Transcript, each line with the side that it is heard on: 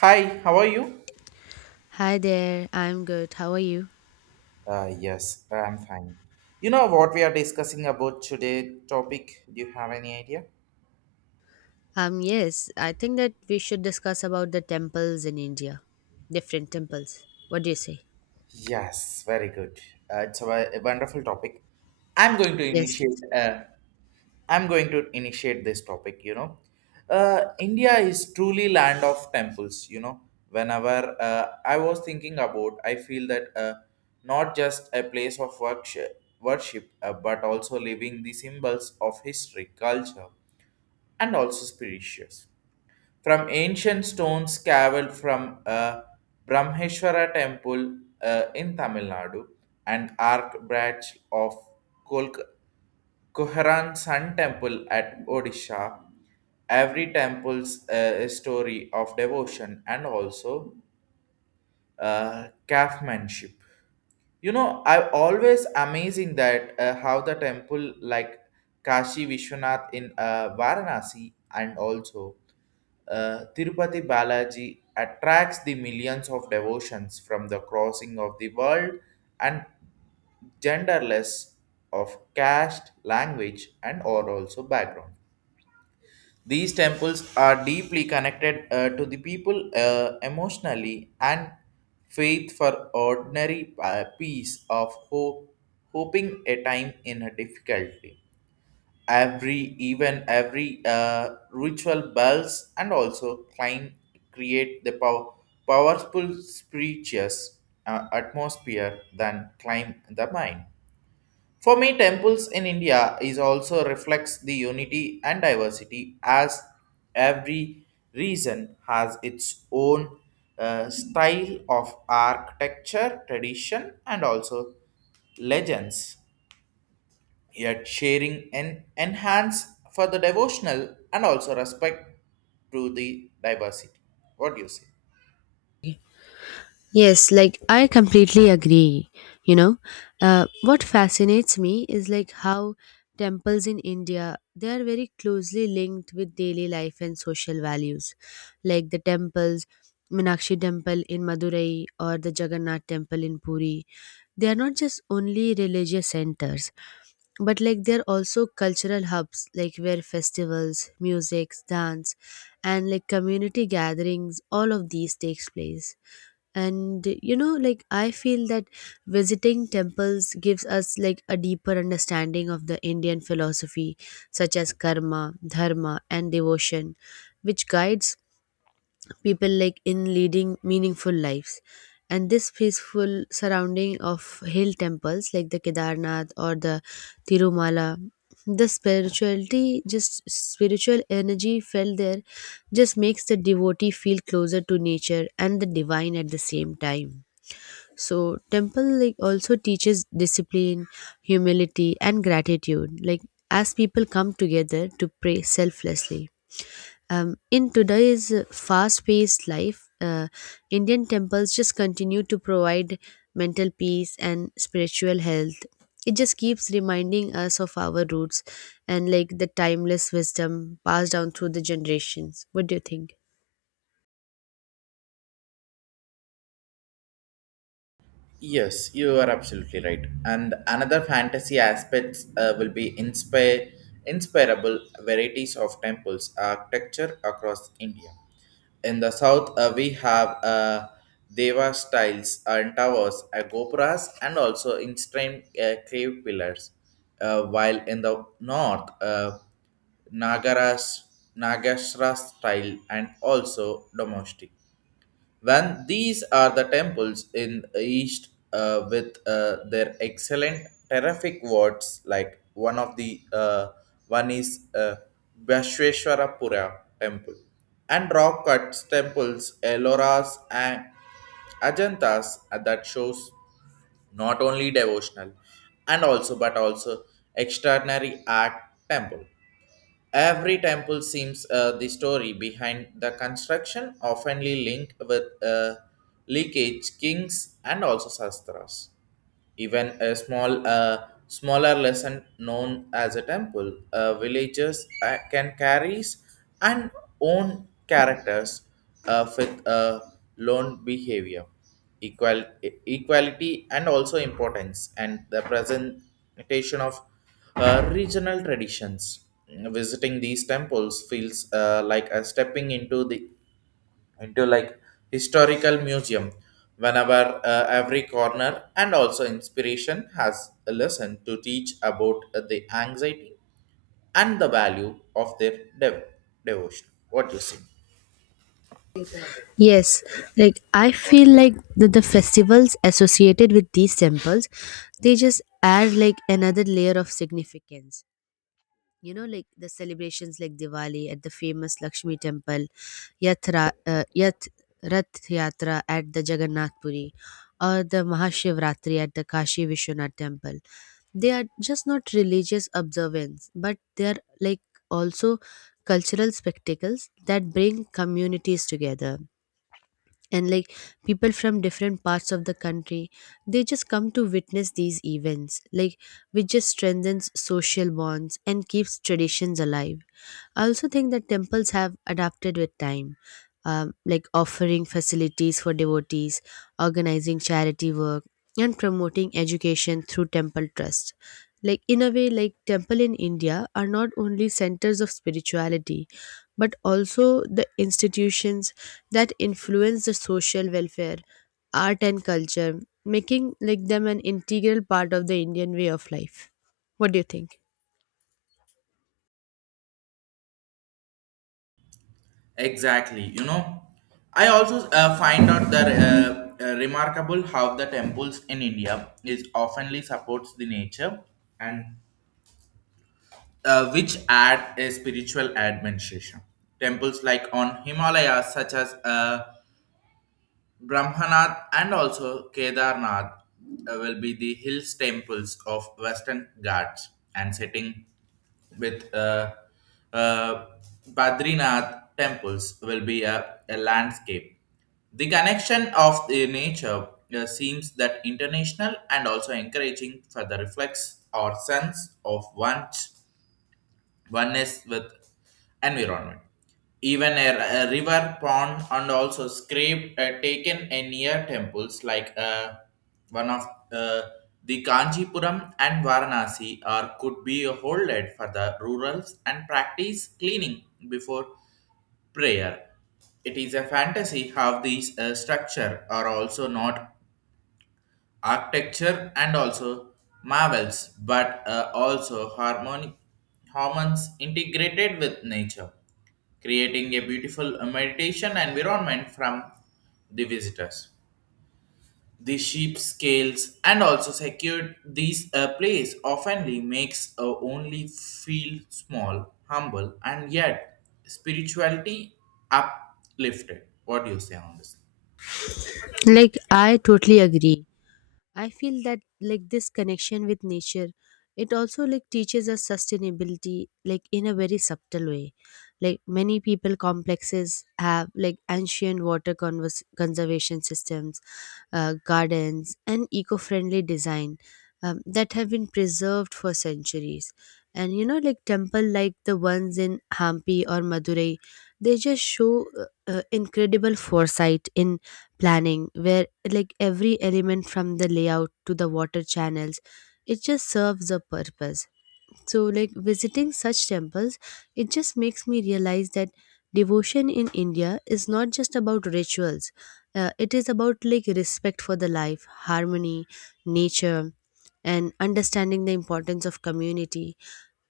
right: Hi, how are you?
left: Hi there, I'm good. How are you?
right: Yes, I'm fine. You know what we are discussing about today topic? Do you have any idea?
left: Yes, I think that we should discuss about the temples in India, different temples. What do you say?
right: Yes, very good. A wonderful topic. I'm going to
left: Yes.
right: initiate. I'm going to initiate this topic. India is truly land of temples. You know, whenever I was thinking about, I feel that not just a place of worship, but also living the symbols of history, culture, and also spirituous. From ancient stones carved from a Brahmeshwara temple in Tamil Nadu and arc branch of Kolk- Koharan Sun Temple at Odisha, every temple's a story of devotion and also craftsmanship. You know, I always amazing that how the temple like Kashi Vishwanath in Varanasi and also Tirupati Balaji attracts the millions of devotions from the crossing of the world and genderless of caste, language, and or also background. These temples are deeply connected to the people emotionally and faith for ordinary peace of hope, hoping a time in a difficulty. Every even every ritual bells and also climb create the powerful spirituous atmosphere than climb the mind. For me, temples in India is also reflects the unity and diversity as every region has its own style of architecture, tradition, and also legends, yet sharing and enhance for the devotional and also respect to the diversity. What do you say?
left: Yes, like I completely agree. You know, what fascinates me is like how temples in India they are very closely linked with daily life and social values, like the temples. Minakshi temple in Madurai or the Jagannath temple in Puri. They are not just only religious centers, but like there are also cultural hubs like where festivals music dance and like community gatherings all of these takes place and like I feel that visiting temples gives us like a deeper understanding of the Indian philosophy such as karma dharma and devotion which guides people like in leading meaningful lives, and this peaceful surrounding of hill temples like the Kedarnath or the Tirumala, the spirituality, just spiritual energy felt there just makes the devotee feel closer to nature and the divine at the same time. So temple like also teaches discipline, humility and gratitude like as people come together to pray selflessly. In today's fast paced life, Indian temples just continue to provide mental peace and spiritual health. It just keeps reminding us of our roots and like the timeless wisdom passed down through the generations. What do you think?
right: Yes, you are absolutely right. And another fantasy aspects will be inspire inspirable varieties of temples architecture across India. In the south, we have Deva styles and towers, gopuras, and also instant cave pillars. While in the north, Nagaras, Nagashra style and also domestic when these are the temples in east with their excellent terrific words like one of the one is Vishveshwarapura temple and rock cuts temples Elloras and Ajantas that shows not only devotional and also but also extraordinary art temple. Every temple seems the story behind the construction, oftenly linked with leakage, kings, and also sastras. Even a small, smaller lesson known as a temple, villagers can carry and own characters with lone behavior, equality, and also importance, and the presentation of regional traditions. Visiting these temples feels like a stepping into the into like historical museum whenever every corner and also inspiration has a lesson to teach about the anxiety and the value of their devotion. What do you say?
left: Yes, like I feel like the festivals associated with these temples, they just add like another layer of significance. Like the celebrations like Diwali at the famous Lakshmi temple yatra, yat Rath Yatra at the Jagannath Puri or the Mahashivratri at the Kashi Vishwanath temple, they are just not religious observance but they are like also cultural spectacles that bring communities together, and like people from different parts of the country they just come to witness these events like which just strengthens social bonds and keeps traditions alive. I also think that temples have adapted with time, like offering facilities for devotees, organizing charity work, and promoting education through temple trust. Like in a way, like temple in India are not only centers of spirituality, but also the institutions that influence the social welfare, art, and culture, making like them an integral part of the Indian way of life. What do you think?
right: Exactly. You know, I also find out that remarkable how the temples in India is oftenly supports the nature and which add a spiritual administration. Temples like on Himalayas, such as Brahmanath and also Kedarnath will be the hills temples of Western Ghats and sitting with uh, Badrinath temples will be a landscape. The connection of the nature seems that international and also encouraging for the reflex or sense of one's one is with environment. Even a river, pond, and also scrape taken in near temples like one of uh, the Kanchipuram and Varanasi are could be holded for the rurals and practice cleaning before prayer. It is a fantasy how these structure are also not architecture and also marvels, but also harmonic hormones integrated with nature, creating a beautiful meditation environment from the visitors. The sheep scales and also secured these place oftenly makes only feel small, humble, and yet spirituality uplifted. What do you say on this?
left: Like I totally agree. I feel that like this connection with nature, it also like teaches us sustainability like in a very subtle way. Like many people complexes have like ancient water conservation systems, gardens, and eco friendly design, that have been preserved for centuries. And you know, like temple like the ones in Hampi or Madurai, they just show incredible foresight in planning, where like every element from the layout to the water channels, it just serves a purpose. So, like visiting such temples, it just makes me realize that devotion in India is not just about rituals. It is about like respect for the life, harmony, nature, and understanding the importance of community.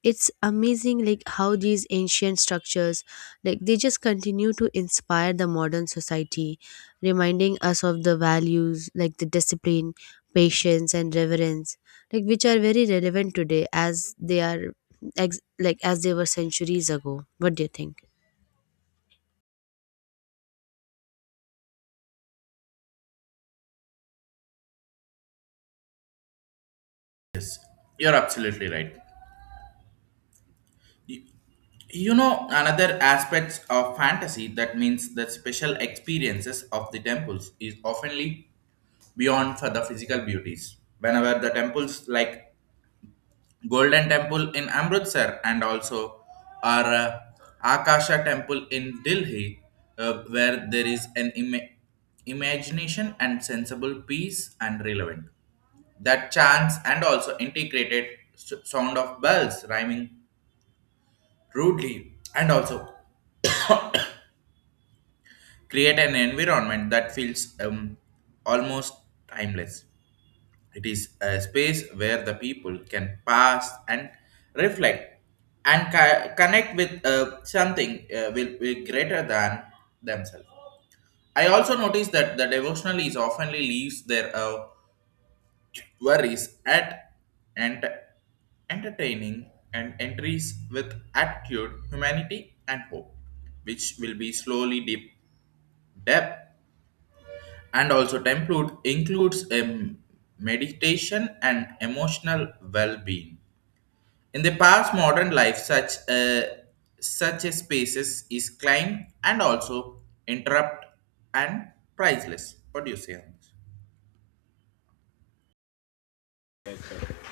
left: It's amazing like how these ancient structures like they just continue to inspire the modern society, reminding us of the values like the discipline, patience and reverence, like which are very relevant today as they are like as they were centuries ago. What do you think?
right: You're absolutely right. You know, another aspects of fantasy that means the special experiences of the temples is oftenly beyond for the physical beauties whenever the temples like golden temple in Amritsar and also our akasha temple in Delhi where there is an imagination and sensible peace and relevant that chants and also integrated sound of bells rhyming rudely and also create an environment that feels almost timeless. It is a space where the people can pass and reflect and connect with something will greater than themselves. I also noticed that the devotional is oftenly leaves their worries at and entertaining and entries with attitude, humanity, and hope, which will be slowly deep depth and also template includes a meditation and emotional well-being. In the past modern life, such a spaces is climbed and also interrupt and priceless. What do you say on this?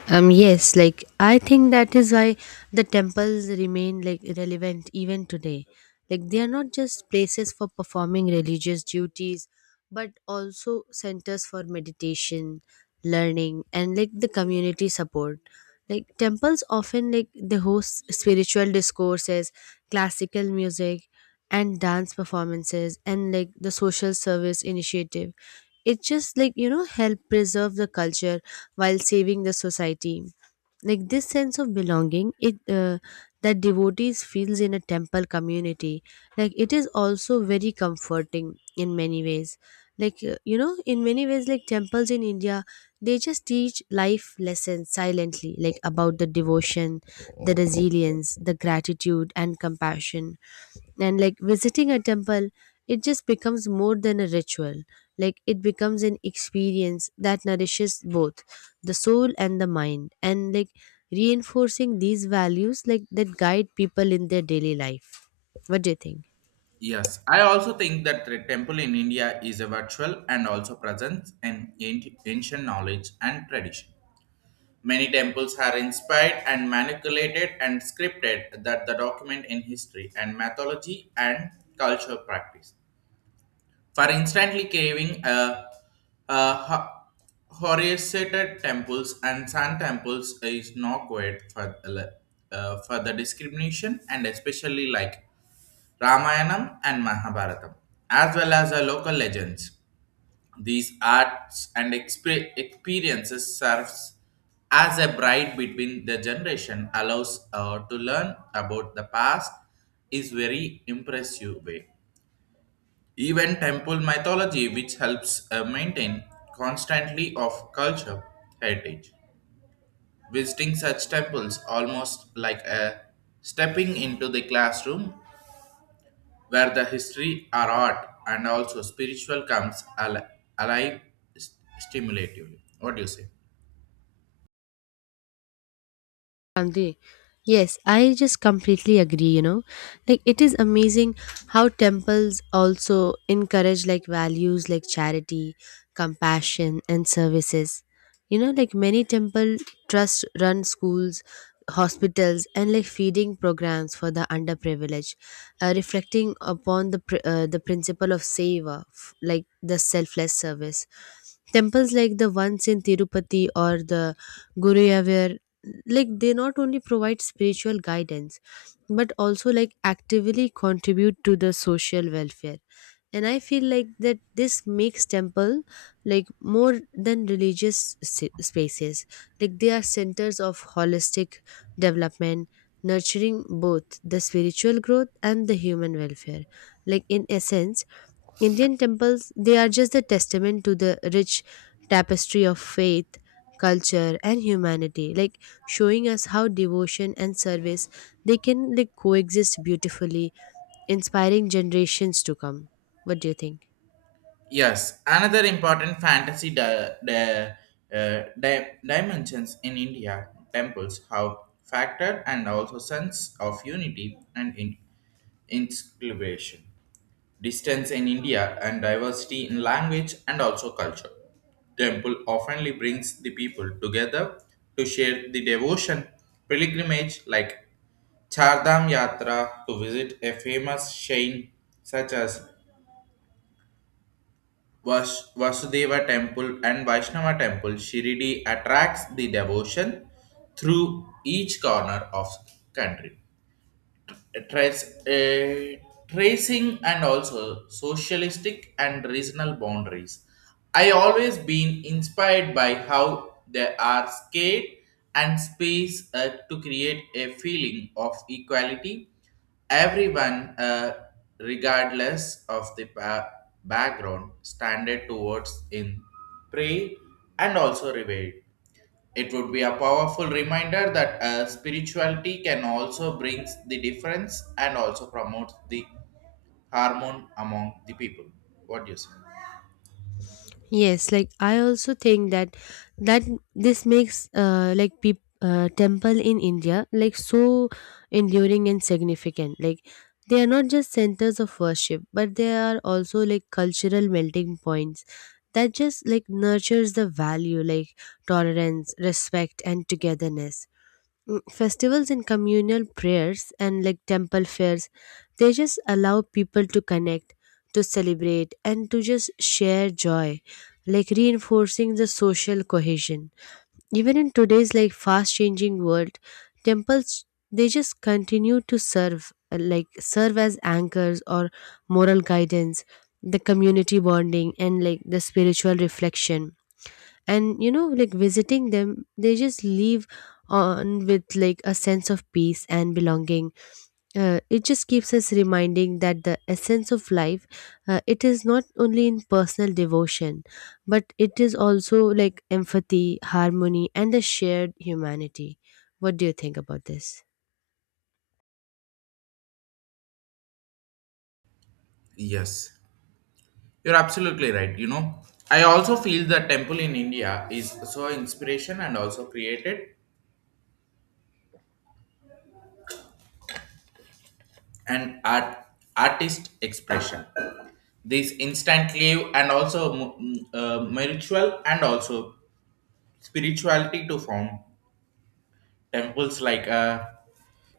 left: Yes, like I think that is why the temples remain like relevant even today. Like they are not just places for performing religious duties, but also centers for meditation, learning, and like the community support. Like temples often like they host spiritual discourses, classical music, and dance performances, and like the social service initiative it just help preserve the culture while saving the society. Like this sense of belonging it that devotees feels in a temple community, like it is also very comforting in many ways. Like in many ways like temples in India they just teach life lessons silently like about the devotion, the resilience, the gratitude and compassion, and like visiting a temple, it just becomes more than a ritual. Like it becomes an experience that nourishes both the soul and the mind and like reinforcing these values like that guide people in their daily life. What do you think?
right: Yes, I also think that the temple in India is a virtual and also presents an ancient knowledge and tradition. Many temples are inspired and manipulated and scripted that the document in history and mythology and culture practice. For instantly craving a Horseated temples and sun temples is not quite for the discrimination and especially like Ramayanam and Mahabharatam, as well as the local legends. These arts and experiences serves as a bride between the generation allows to learn about the past is very impressive way. Even temple mythology which helps maintain constantly of culture heritage. Visiting such temples almost like a stepping into the classroom where the history, our art, and also spiritual comes alive st- stimulatively. What do you say?
left: Gandhi. Yes, I just completely agree, Like it is amazing how temples also encourage like values like charity, compassion and services. You know, like many temple trust run schools, hospitals and like feeding programs for the underprivileged, reflecting upon the the principle of seva, like the selfless service. Temples like the ones in Tirupati or the Guruyavur, like they not only provide spiritual guidance but also like actively contribute to the social welfare, and I feel like that this makes temple like more than religious spaces. Like they are centers of holistic development, nurturing both the spiritual growth and the human welfare. Like in essence, Indian temples, they are just a testament to the rich tapestry of faith, culture and humanity, like showing us how devotion and service they can like coexist beautifully, inspiring generations to come. What do you think?
right: Yes, another important fantasy dimensions in India temples have factor and also sense of unity and inspiration. Distance in India and diversity in language and also culture. Temple oftenly brings the people together to share the devotion pilgrimage like Chardham Yatra to visit a famous shrine such as Vasudeva Temple and Vaishnava Temple. Shirdi attracts the devotion through each corner of country. uh, trace, uh, tracing and also socialistic and regional boundaries. I always been inspired by how they are scared and space to create a feeling of equality. Everyone, regardless of the background, standard towards in pray and also reward. It would be a powerful reminder that spirituality can also bring the difference and also promote the harmony among the people. What do you say?
left: Yes, like I also think that that this makes like peop temple in India like so enduring and significant. Like they are not just centers of worship, but they are also like cultural melting points that just like nurtures the value like tolerance, respect, and togetherness. Festivals and communal prayers and like temple fairs, they just allow people to connect, to celebrate and to just share joy like reinforcing the social cohesion even in today's like fast changing world. Temples they just continue to serve serve as anchors or moral guidance, the community bonding and like the spiritual reflection. And you know like visiting them they just leave on with like a sense of peace and belonging. It just keeps us reminding that the essence of life, it is not only in personal devotion but it is also like empathy, harmony and the shared humanity. What do you think about this?
right: Yes, you're absolutely right. You know, I also feel the temple in India is so inspiration and also created an art artist expression. This instant leave and also spiritual and also spirituality to form temples like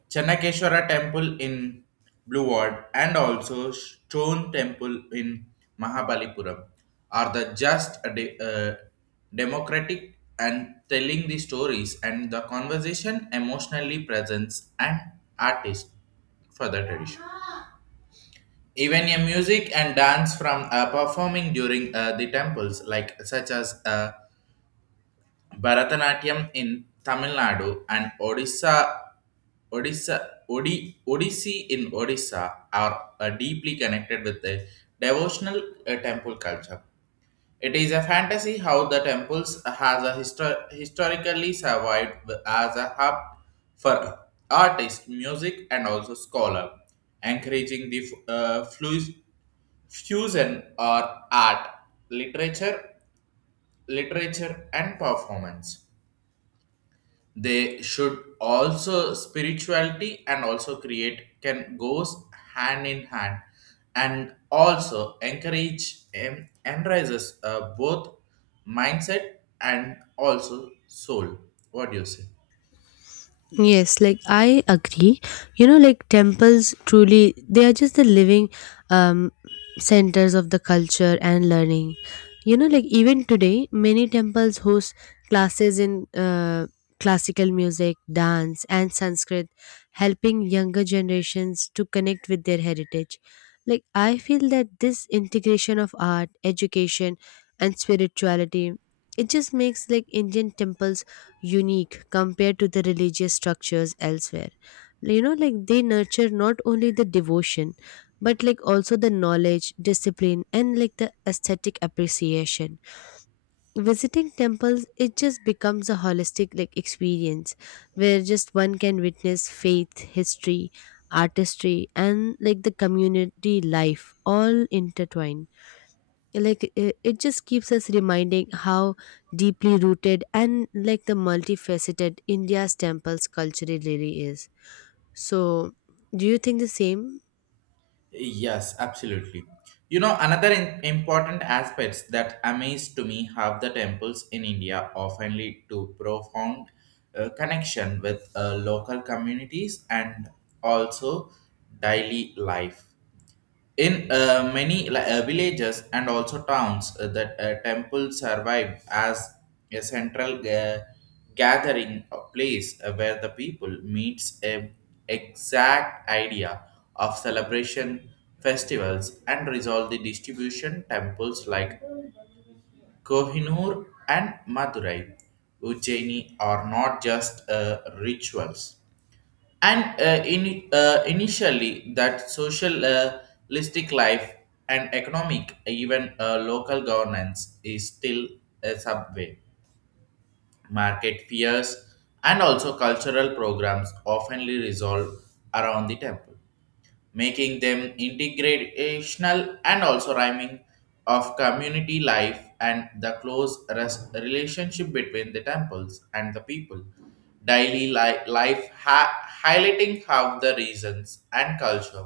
right: Channakeshwara temple in Blue Ward and also Stone temple in Mahabalipuram are the just a democratic and telling the stories and the conversation emotionally presents and artist for the tradition. Even a music and dance from performing during the temples, like such as Bharatanatyam in Tamil Nadu and Odissi in Odisha are deeply connected with the devotional temple culture. It is a fantasy how the temples has a historically survived as a hub for artists, music, and also scholar, encouraging the fusion or art, literature, literature, and performance they should also spirituality and also create can goes hand in hand and also encourage and enrises both mindset and also soul. What do you say?
left: Yes, like I agree. You know, like temples truly, they are just the living, um, centers of the culture and learning. You know, like even today, many temples host classes in classical music, dance, and Sanskrit, helping younger generations to connect with their heritage. Like, I feel that this integration of art, education, and spirituality, it just makes like Indian temples unique compared to the religious structures elsewhere. You know like they nurture not only the devotion but like also the knowledge, discipline and like the aesthetic appreciation. Visiting temples it just becomes a holistic like experience where just one can witness faith, history, artistry and like the community life all intertwined. Like it just keeps us reminding how deeply rooted and like the multifaceted India's temples culturally really is. So do you think the same?
right: Yes, absolutely. You know, another important aspects that amaze to me how the temples in India often lead to profound connection with local communities and also daily life. In many villages and also towns, that temple survived as a central gathering place where the people meets a exact idea of celebration, festivals, and resolve the distribution temples like Kohinoor and Madurai, Ujjaini are not just rituals and initially that socialistic life and economic even local governance is still a subway market fears and also cultural programs oftenly resolve around the temple making them integrational and also rhyming of community life and the close relationship between the temples and the people. Daily life highlighting how the reasons and culture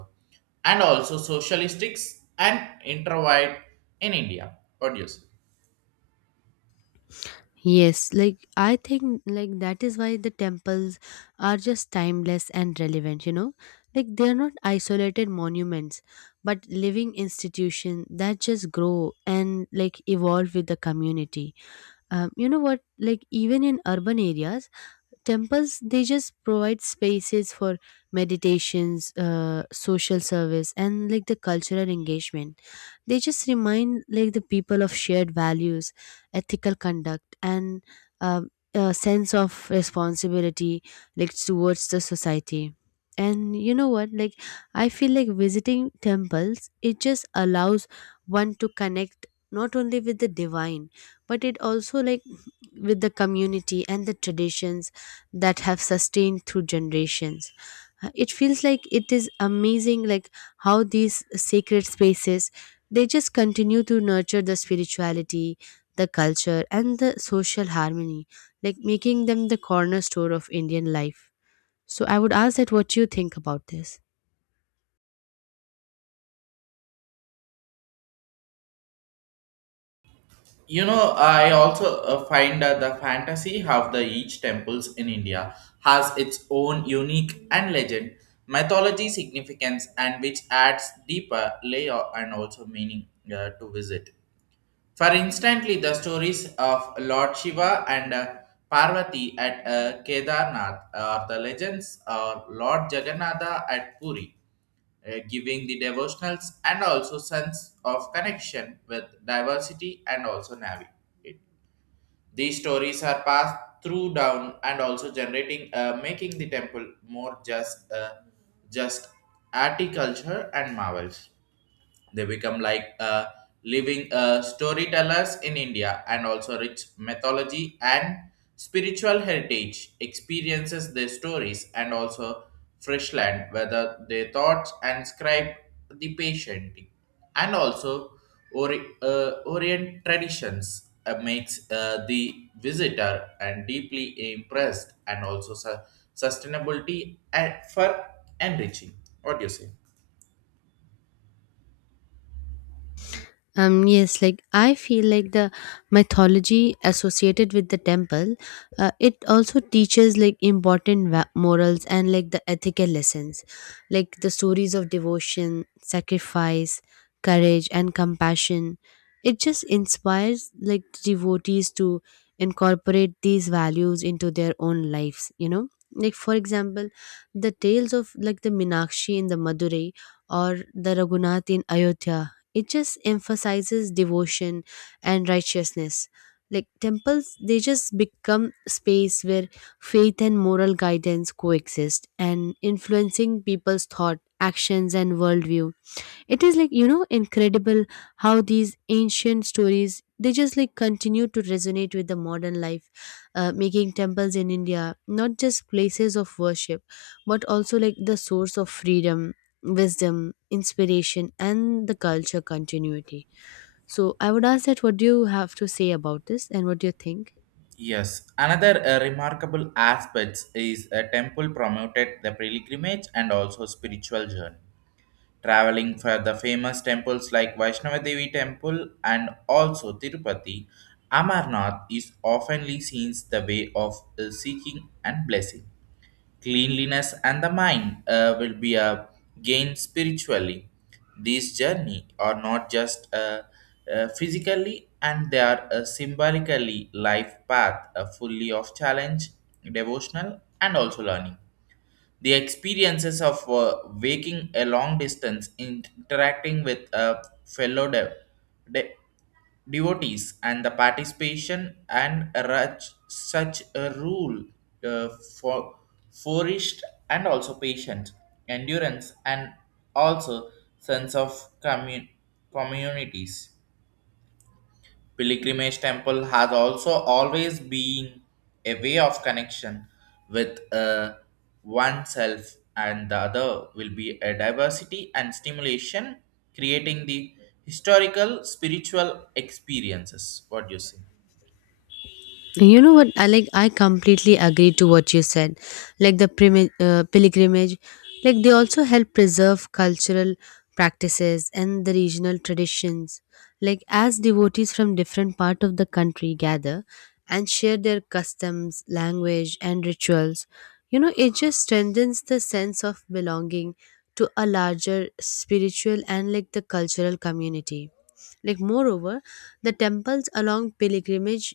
right: and also socialistics and introvert in India. What do you say?
left: Yes, like I think like that is why the temples are just timeless and relevant, you know. Like they are not isolated monuments but living institution that just grow and like evolve with the community. You know what? Like even in urban areas, temples they just provide spaces for meditations, social service, and like the cultural engagement. They just remind like the people of shared values, ethical conduct, and um a sense of responsibility like towards the society. And you know what? Like I feel like visiting temples, it just allows one to connect not only with the divine but it also like with the community and the traditions that have sustained through generations. It feels like it is amazing like how these sacred spaces they just continue to nurture the spirituality, the culture and the social harmony, like making them the cornerstone of Indian life. So I would ask that what you think about this?
right: You know, I also find the fantasy of the each temples in India has its own unique and legend, mythology significance, and which adds deeper layer and also meaning to visit. For instantly, the stories of Lord Shiva and Parvati at Kedarnath, or the legends of Lord Jagannatha at Puri, giving the devotionals and also sense of connection with diversity and also Navi. These stories are passed through down and also generating, making the temple more just articulture and marvels. They become like living storytellers in India and also rich mythology and spiritual heritage experiences their stories and also fresh land, whether their thoughts and scribe the patient and also Orient traditions makes the visitor and deeply impressed and also sustainability and for enriching. What do you say?
left: Yes, like I feel like the mythology associated with the temple, it also teaches like important morals and like the ethical lessons, like the stories of devotion, sacrifice, courage, and compassion. It just inspires like devotees to incorporate these values into their own lives, you know. Like, for example, the tales of like the Minakshi in the Madurai or the Raghunath in Ayodhya, it just emphasizes devotion and righteousness. Like temples they just become space where faith and moral guidance coexist and influencing people's thought, actions and worldview. It is like, you know, incredible how these ancient stories they just like continue to resonate with the modern life, making temples in India not just places of worship, but also like the source of freedom, wisdom, inspiration, and the culture continuity. So I would ask that what do you have to say about this and what do you think?
right: Yes, another remarkable aspect is a temple promoted the pilgrimage and also spiritual journey. Traveling for the famous temples like Vaishnava Devi Temple and also Tirupati, Amarnath is oftenly seen the way of seeking and blessing. Cleanliness and the mind will be a gain spiritually. These journey are not just physically and they are a symbolically life path, a fully of challenge, devotional and also learning. The experiences of waking a long distance, interacting with fellow de- devotees, and the participation and such a rule uh, for forest and also patience, endurance, and also sense of communities pilgrimage temple has also always been a way of connection with oneself and the other will be a diversity and stimulation creating the historical spiritual experiences. What do you say?
left: You know what? I like. I completely agree to what you said. Like the pilgrimage, like they also help preserve cultural practices and the regional traditions. Like as devotees from different part of the country gather and share their customs, language, and rituals, you know, it just strengthens the sense of belonging to a larger spiritual and like the cultural community. Like moreover, the temples along pilgrimage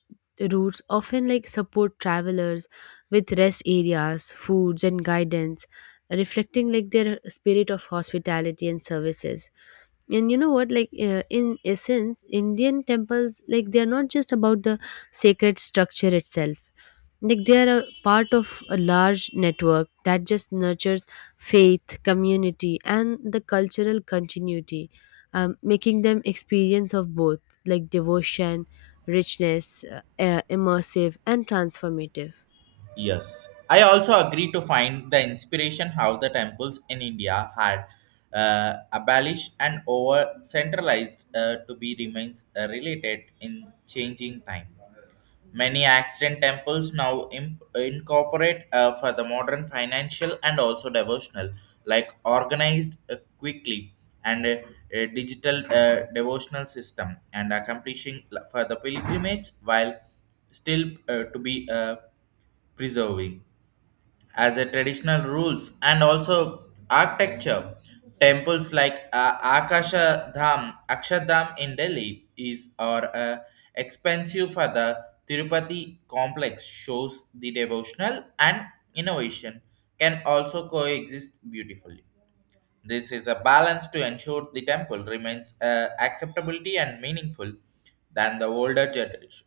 left: routes often like support travelers with rest areas, foods and guidance, reflecting like their spirit of hospitality and services. And you know what like in essence Indian temples like they are not just about the sacred structure itself. Like they are a part of a large network that just nurtures faith, community and the cultural continuity, making them experience of both like devotion, richness, immersive and transformative.
right: Yes, I also agree to find the inspiration how the temples in India had abolished and over centralized to be remains related in changing time. Many ancient temples now incorporate for the modern financial and also devotional, like organized quickly and a digital devotional system, and accomplishing for the pilgrimage while still to be preserving as a traditional rules and also architecture. Temples like Akshardham in Delhi is or expensive for the Tirupati complex shows the devotional and innovation can also coexist beautifully. This is a balance to ensure the temple remains acceptability and meaningful than the older generation.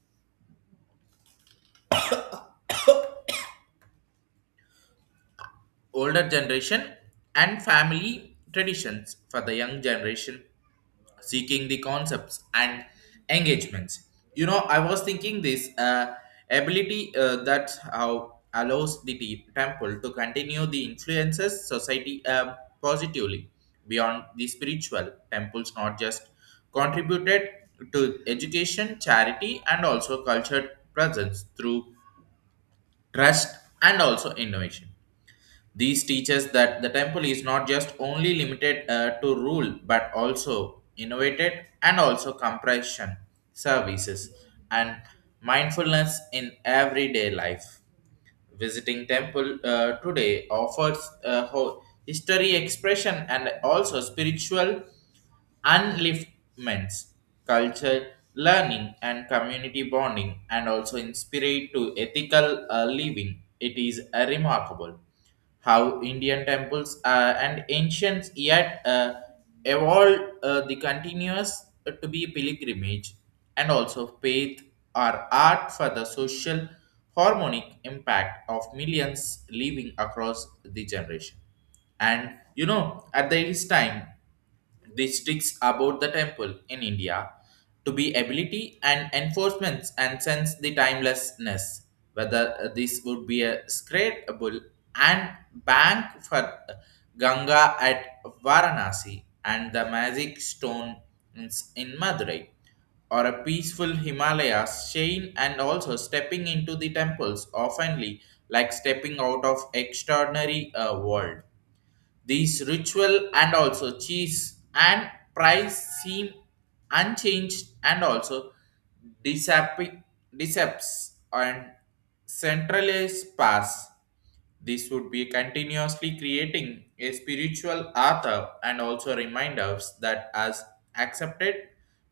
right: Older generation and family traditions for the young generation seeking the concepts and engagements. You know, I was thinking this ability that how allows the temple to continue the influences society positively beyond the spiritual temples, not just contributed to education, charity, and also cultured presence through trust and also innovation. These teaches that the temple is not just only limited to rule but also innovated and also compression services and mindfulness in everyday life. Visiting temple today offers history expression and also spiritual upliftments, culture, learning, and community bonding, and also inspired to ethical living. It is remarkable how Indian temples and ancients yet evolved the continuous to be pilgrimage and also faith or art for the social harmonic impact of millions living across the generation. And you know, at this time, districts about the temple in India to be ability and enforcements and sense the timelessness whether this would be a scratable and bank for Ganga at Varanasi and the magic stone in Madurai or a peaceful Himalayas chain and also stepping into the temples oftenly like stepping out of extraordinary world. These ritual and also cheese and price seem unchanged and also deceptive, decepts and centralized pass. This would be continuously creating a spiritual author and also remind us that as accepted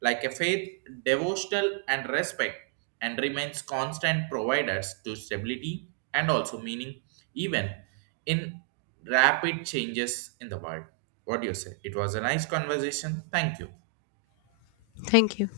right: like a faith, devotional and respect and remains constant providers to stability and also meaning even in rapid changes in the world. What do you say? It was a nice conversation. Thank you.
left: Thank you.